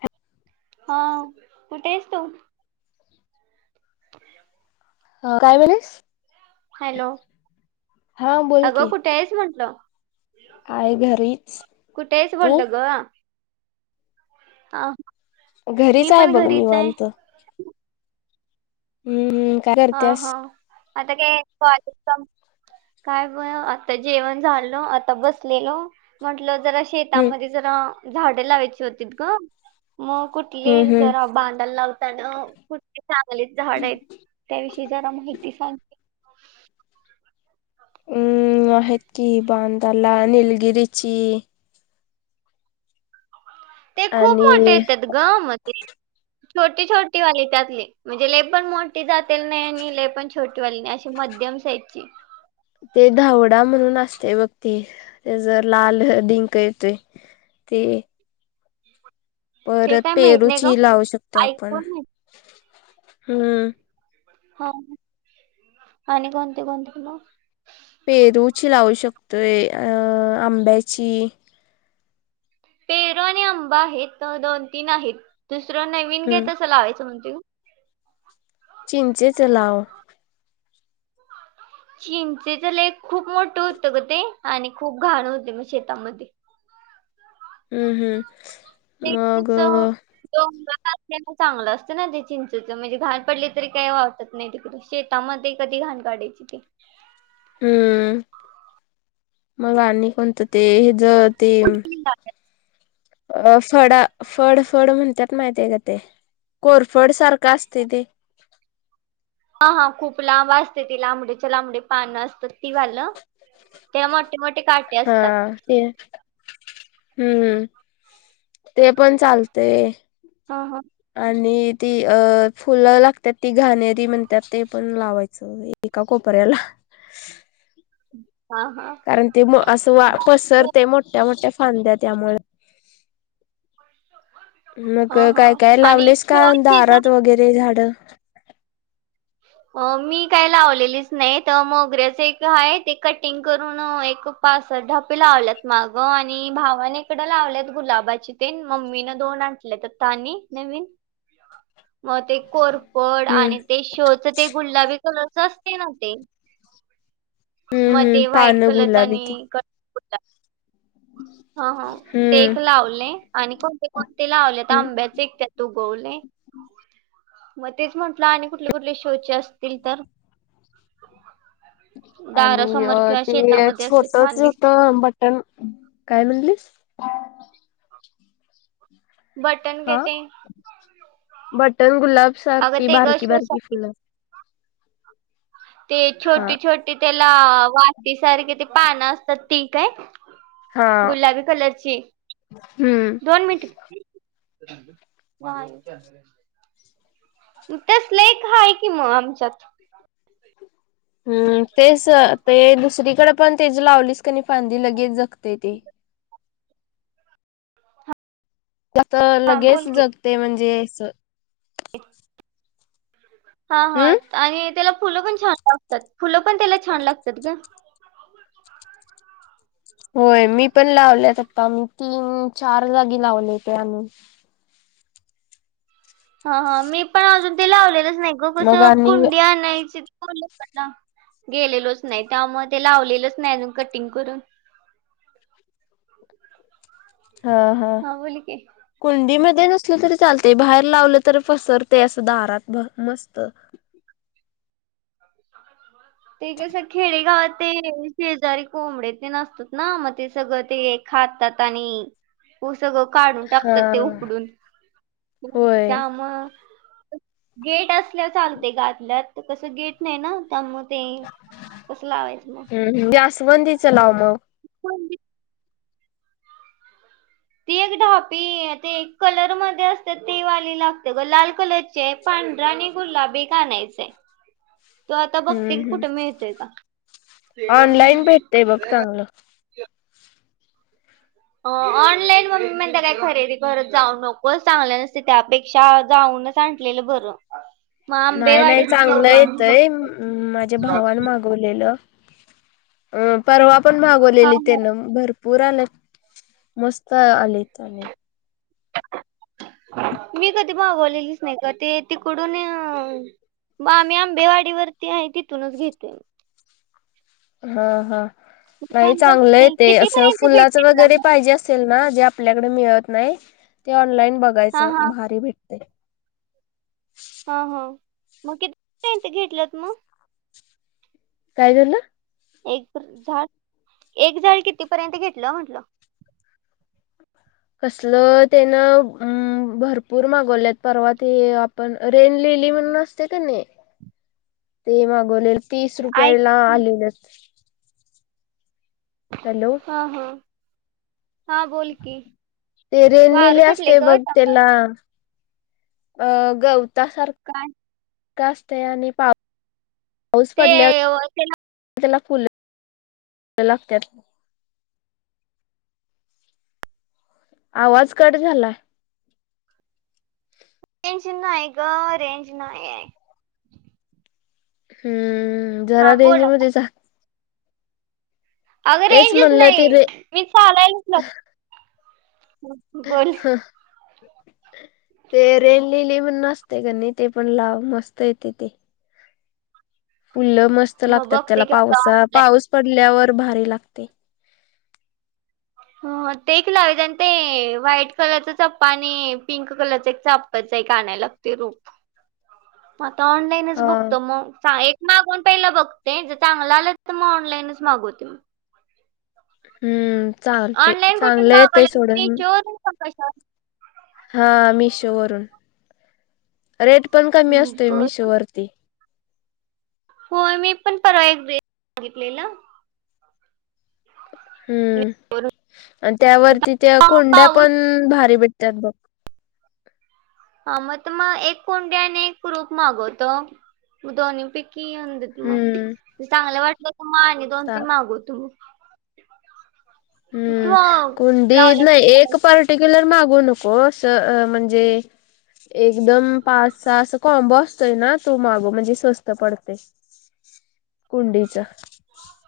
ह हा कुठे आहेस तू? हा काय [unintelligible] हॅलो, हा बोल अगं की कुठे आहेत म्हंटलं? आहे घरीच कुठे आहेस तू म्हंटले ग? अ मी घरीच आहे पण बघ घरीच आहे. निवांत हम्म. काय हा, करत्यास हा. आता काय कॉलेज [unintelligible] काय बर आता जेवण झालं, आता बसलेलो म्हंटलं जरा हम्म शेतामध्ये जरा झाडं लावायची होती ग, मग कु हम्म घेतली हम्म जरा बांधाला लावताना कुठ चांगलीच झाड आहेत. त्याविषयी जरा माहिती सांग. हम्म आहेत की बांदाला निलगिरीची ते खूप मोठे आणि येतात ग, मधी छोटी छोटीवाली त्यातली. म्हणजे लई पण मोठी जातेल नाही आणि लई पण छोटी वाली नाही अशी मध्यम साईजची. ते धावडा म्हणून असते बघ ती त्याज लाल डिंक येतोय ते ते परत काय माहित नाही ग पेरूची लावू शकतोय आपण ऐकून माहित हम्म. हा आणि कोणती, कोणती लावू? पेरूची लावू शकतोय अ आंब्याची पेरू आणि आंबा हे तर दोन तीन आहेत. दुसरं नवीन हम्म कायतर तसं लावायचं म्हणतोय ग. चिंचेच लाव. चिंचेच लई खूप मोठं होतं ग ते आणि खूप घाण होते मग शेतामध्ये. हम्म, हम्म. [unintelligible] मग च दोनदा [unintelligible] त्यांना चांगलं असतं ना ते चिंचेच म्हणजे घाण पडली तरी काही वाटत नाही तिकडं. शेत तामध्ये कधी घाण काढायची ती. हम्म, मग आणि कोणतं ते हेज ते अ फडा फड फड म्हणतात माहितीय आहे का ते? कोरफड सारखं असतंय ते. हा हा खूप लांब असते ती लांबडीच्या लांबडी पानं असतात ती लाल? ते मोठी, मोठी का हा ते हम्म ते पण चालते हा हा आणि ती अ फुलं लागतात ती घाणेरी म्हणतात ते पण लावायचं बाई एका कोपऱ्याल्या. हा, हा. कारण ते मग असं वा खूप- पसरते मोठ्या मोठ्या फांद्या त्यामुळं. मग हा ग हा काय काय आणि लावलेस का शोची दारात झाड वगैरे झाडं? अ मी काय लावलेलीच नाही तर मोगऱ्याच एक आहे. ते कटिंग करून एक पाच सहा ढापी लावल्यात मागं आणि भावाने इकडं लावल्यात गुलाबाची तेन, मम्मीन दोन आणली लेतत पाहणी नवीन मग ते कोरपड हम्म आणि ते श. त ते गुलाबी कलरच असते ना ते. हम्म हम्म मध्ये व्हाईट पानं कलरचा गुलाबी ते आणि क [unintelligible] ह ह ते हम्म एक लावले आणि कोणते कोणते लावलेता हम्म आंब्याचे तू गौलय. मग तेच म्हंटलं आणि कुठले कुठले शोचे असतील तर. आणि दारासमोर अ किंवा ते शेतामध्ये छोट असं छान दिसत छोट बट पण हम्म काय म्हणलीस? बटन ग हा ते बटण गुलाब अगं सारखी ते ग बारकी बारकी शोसाठी फुलं. ते हा छोटी छोटी त्याला वाटीसारखे ते पानं असतात ती काय. हा गुलाबी कलरची हम्म ब दोन मिनट वाय तसलं एक आहे की मग आमच्यात हम्म तेच ते दुसरीकदं पण तेज लावलीस क नाही फांदी लगेच जगते ती. त्यातर हा बोल लगेच की जगते म्हणजे अस. हा हा हम्म आणि त्याला फुलं पण छान लागतात. फुलं पण त्याला छान लागतात ग. होय मी पण लावलेत आता मी तीन चार जागी लावले ते आम्ही. ह ह मी पण अजून ते लावलेलंच नाही ग मग कसं आणि कुंडी आणायची म्हणलं दा गेलेलोच नाही त्यामुळे ते लावलेलच नाही अजून कटिंग करून. [inaudible] हा हा. बोल की. कुंडी मध्ये नसल तरी चालते बाहेर लावलं तरी पसरते असं दारातभर मस्त. ते कस खेडेगावात. ते शेजारी कोंबडे ते नसतात ना मग ते सगळं ते खातात आणि. उ सग काढून. हा टाकतात ते उकडून होय त्या म गेट अस. असल्यावर चालतंय ग आतल्या आत ते कसं गेट नाही ना त्यामुळे ते कसं लावायचं मग? हम्म हम्म जास्वंदीच लाव मग. कुंडीत ती एक ढापी ते एक कलर मधे असते ते वाली लागते ग लाल कलरची चे पांढरा आणि गुलाबी एक आनायचेय. तू आता हम्म बघते की हम्म कुठे मिळतोय का. बला. अ ऑनलाईन मम्मी म्हणते काय खरेदी करत जाऊ नकोच चांगल्या नसते त्यापेक्षा जाऊनच. सांटलेलं बर. नाही नाही चांगलं येतंय मम्म माझ्या हा भावान मागवलेलं अ परवा पण हा भागवलेली त्यान भरपूर आल्या मस्त आले त्यानी. मी कधी मागवलेलीच नाही ग ते तिकडून म आम्ही आंबेवाडीवरती आहे तिथूनच घेतोय. हा हा नाही चांगलंय आहे ते असं कितीपर्यंत फुलाच भेटेल ना वगैरे मग पाहिजे असेल ना जे आप आपल्याकडं मिळत नाही ते ऑनलाईन हा बघायचं हा भारी भेटतयं. हा हा मग किती घेतल्यात मग? काय झालं? एक झाड एक झाड कितीपर्यंत घेतलं म्हंटलं. कसलं त्यानं हम्म. हूम भरपूर मागवलेत परवा तू आपण रेन लिली म्हणून असते का नाही ते मागवलेल तीस ऐक रुपयला आलेलं. हॅलो. हा हा. हा बोल की ते रेनलेली वारं सुटले असतयं ग बघ तेला अ गवतासार काय? काय असतयं आणि पाऊस ते पडल्या त्याला त्याला फुल लागत्यात. आवाज कट झाला. अगं नाहीय ग रेंज नाही आहे. हम्म जरा हा रेंज बोल आता मध्ये जा. अगं तेच रेंजच म्हणलं ते नाही रे मी चालायलाचं ला हं हं. ते रेनलेली म्हणून असतयं कनी ते पण लाव मस्त येतेय ते. फुलं मस्त मग लागत्यात बघते त्याला की आता पावसा ऑनलाईन पाऊस पडल्यावर भारी लागतयं. हो ते एक लावायचयं आण ते व्हाईट कलरचा चाप आणि पिंक कलरचं एक चाप फ्याचं एक आणाय लागतयं रोप म आता ऑन लाईनचं हा बघतो मग एक मागवून पहिला बघते जर चांगलं आलं तर मग ऑनलाईनच मागवते मग. हम्म चाल ऑनलाईन कुठून मागवलेल मेशो वरून का कशावरून? हा मिशोवरून रेट पण कमी असतोय बर मिशोवर. होय मी पण परवा एक ड्रेस बगितलेला. हम्म मिशोवरून. आणि त्यावरती त्या हा कुंड्या पाऊस पण भारी भेटत्यात बघ. हा मत म एक कुंडी आणि एक रोप मागवतो म दोन्ही पैकी अ न मग हम्म जर चांगले वाटलं त मग आणि दोन चा तीन मागवतो मग. तू हम्म कुंडी लावल्या नाही एक पार्ट रेग्युलर मागू नकोस अ अ म्हणजे एकदम पाच सहा अस कॉम्बो असतोय ना तो मागव म्हणजे स्वस्त पडतयं. [inaudible] कुंडीचं.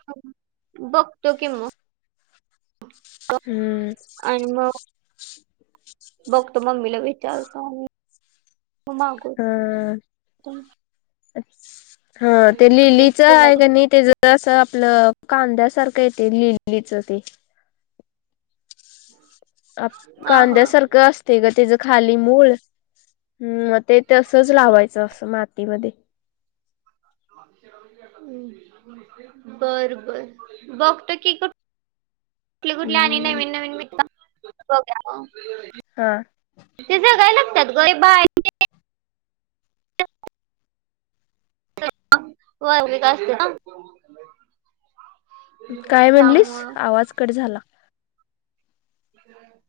हम बघतो कि म. हम्म. आणि मग बघ तो मम्मीला विचारतो आणि मग हा मागवतो. हा ते आपले लिलीचं आहे फुलाचे का नाई त्याजं असं आपलं कांद्यासारखं येतयं लिलीचं ते. आप हा हा कांद्यासारखं अस ते ग त्याच खाली मूळ हं मग ते तसच लावायचं असं मातीमध्ये. अं अं बर बर बघतो की कु कुठली कुठली आणि हम्म. नवीन नवीन मिता बघूया. हा. ते सगळं लागत्यात गय बाय वावरित असते ना. काय म्हणलीस त्यामुळं आवाज कट झाला.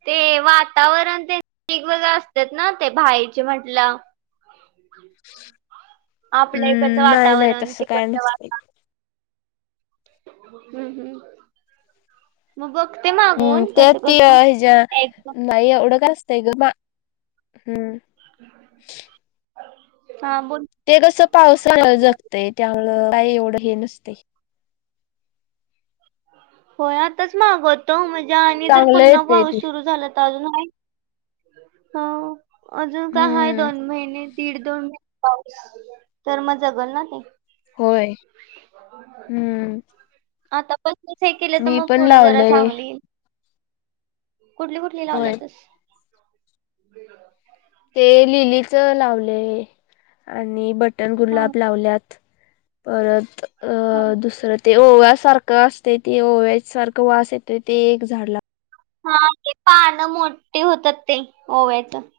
ते वातावरण ते वेगवेगळ असतात ना ते भाईचे म्हटलं. आपल्याइकडचं हम्म नाही नाही वातावरण तसं काय तिकडच वाताव नसतंय. हम्म हम्म. मग बघते मा हम्म त्या ते अ हेज्या नाही येवड का असतयं गं बा हं. हा बोल. ते कसं पावसावर जगतय त्यामुळं काय एवढं हे नसतयं. होय आताच मागवतो म्हणजे आणि जर चांगलं पुन्हा येतंय ते पाऊस सुरू झाला अजून आहे हो अजून काय हाय हम्म दोन महिने. तिकड दोन महिने पाऊस तर मग जगल ना ते. होय हम्म. आतापासनचं हे केलं तर मी मग पण पुढे जरा लावलंय चांगली ईल. कुठली कुठली होय. लावल्यातस? ते लिलीच लावलयं आणि बटन हा गुलाब लावल्यात. परत अ हा दुसर ओव्यासारखं असतय ते ओव्या सारखं वास येतोय ते एक झाड ला हा ते पानं मोठी होतात ते ओव्याचं.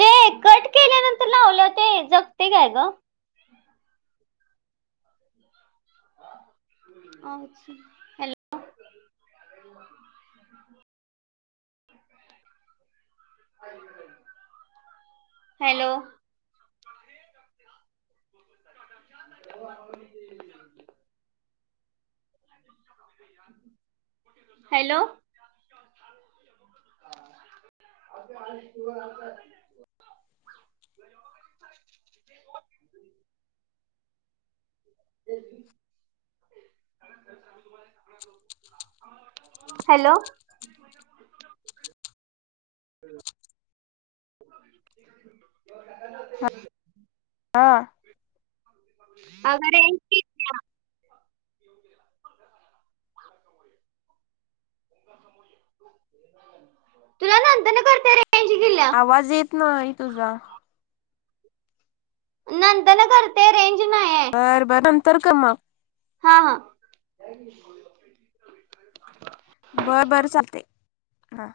ते कट केल्यानंतर लावल्यावर ते जगतयं काय ग? आमची हॅलो. [unintelligible] हॅलो. [unintelligible] [unintelligible] हॅलो. [unintelligible] [unintelligible] हा. अग रेंज ती तुला नंतरला करते रेंज गेलीया. आवाज येत नाही तुझा. नंतरन करते रेंज नाहीय. बर बर नंतर कर मग. हा हा. बरं बर चालतय हा.